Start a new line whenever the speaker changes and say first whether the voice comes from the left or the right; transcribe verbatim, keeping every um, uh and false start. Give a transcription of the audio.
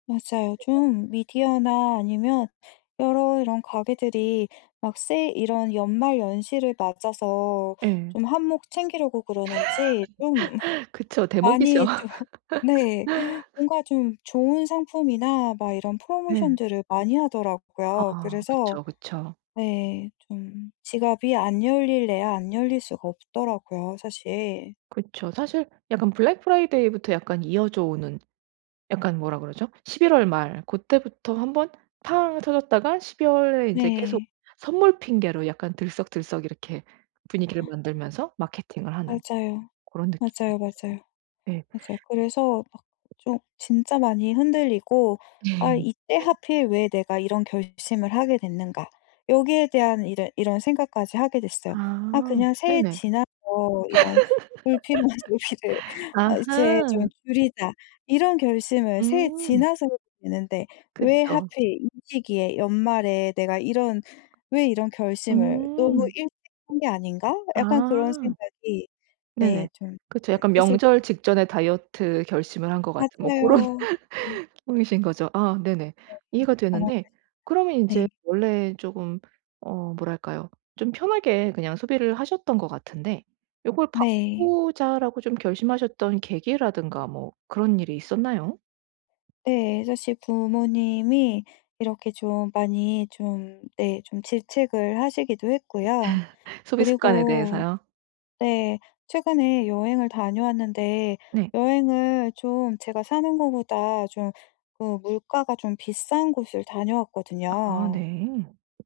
left: 맞아요.
right: 그죠.
left: 좀 미디어나 아니면 여러 이런 가게들이 막 세일 이런 연말연시를 맞아서
right: 예.
left: 좀 한몫 챙기려고 그러는지 좀
right: 그쵸. 대목이죠.
left: 많이 좀 네 뭔가 좀 좋은 상품이나 막 이런
right: 네.
left: 프로모션들을 많이 하더라고요.
right: 아
left: 그래서
right: 그쵸, 그쵸.
left: 네 좀 지갑이 안 열리려야 안 열릴 수가 없더라고요 사실.
right: 그쵸. 사실 약간 블랙 프라이데이부터 약간 이어져 오는 약간 뭐라 그러죠? 십일 월 말 고때부터 한번 팡 터졌다가 십이 월에 이제 계속
left: 네.
right: 선물 핑계로 약간 들썩들썩 이렇게 분위기를 만들면서 마케팅을 하는
left: 맞아요.
right: 고런 느낌이
left: 맞아요,
right: 있죠.
left: 맞아요.
right: 예.
left: 맞아요. 그래서 막 좀 진짜 많이 흔들리고 '아 이때 하필 왜 내가 이런 결심을 하게 됐는가.' 여기에 대한 이제 이런 생각까지 하게 됐어요. '아
right: 아
left: 그냥 새해
right: 네네.
left: 지나서 이런 불필요한 소비를 어 이제 좀
right: 아하.
left: 줄이자.' 이런 결심을 새해
right: 음.
left: 지나서 해도 되는데 왜
right: 그쵸.
left: 하필 이 시기에 연말에 내가 이런 왜 이런 결심을 으무
right: 음.
left: 일찍 한 게 아닌가? 약간 그런
right: 아.
left: 생각이 네
right: 네네.
left: 좀
right: 그쵸.
left: [unintelligible]
right: 약간
left: 슬슬
right: 명절 직전에 다이어트 결심을 한 것 같은 뭐 고런
left: 맞아요. 네.
right: [unintelligible] 거죠. 아 네네.
left: 네.
right: 이해가 되는데 그러면 인제
left: 정확하십니다. 네.
right: 원래 쪼금 어 뭐랄까요? 좀 편하게 그냥 소비를 하셨던 것 같은데 '요걸
left: 네.
right: 바꾸자.'라고 좀 결심하셨던 계기라든가 뭐 그런 일이 있었나요?
left: 네. 사실 부모님이 이렇게 좀 많이 좀 네 좀 질책을 하시기도 했고요.
right: 소비 습관에
left: 그리고
right: 대해서요?
left: 네 최근에 여행을 다녀왔는데
right: 네.
left: 여행을 좀 제가 사는 거보다 좀 그 물가가 좀 비싼 곳을
right: 아
left: 다녀왔거든요.
right: 네.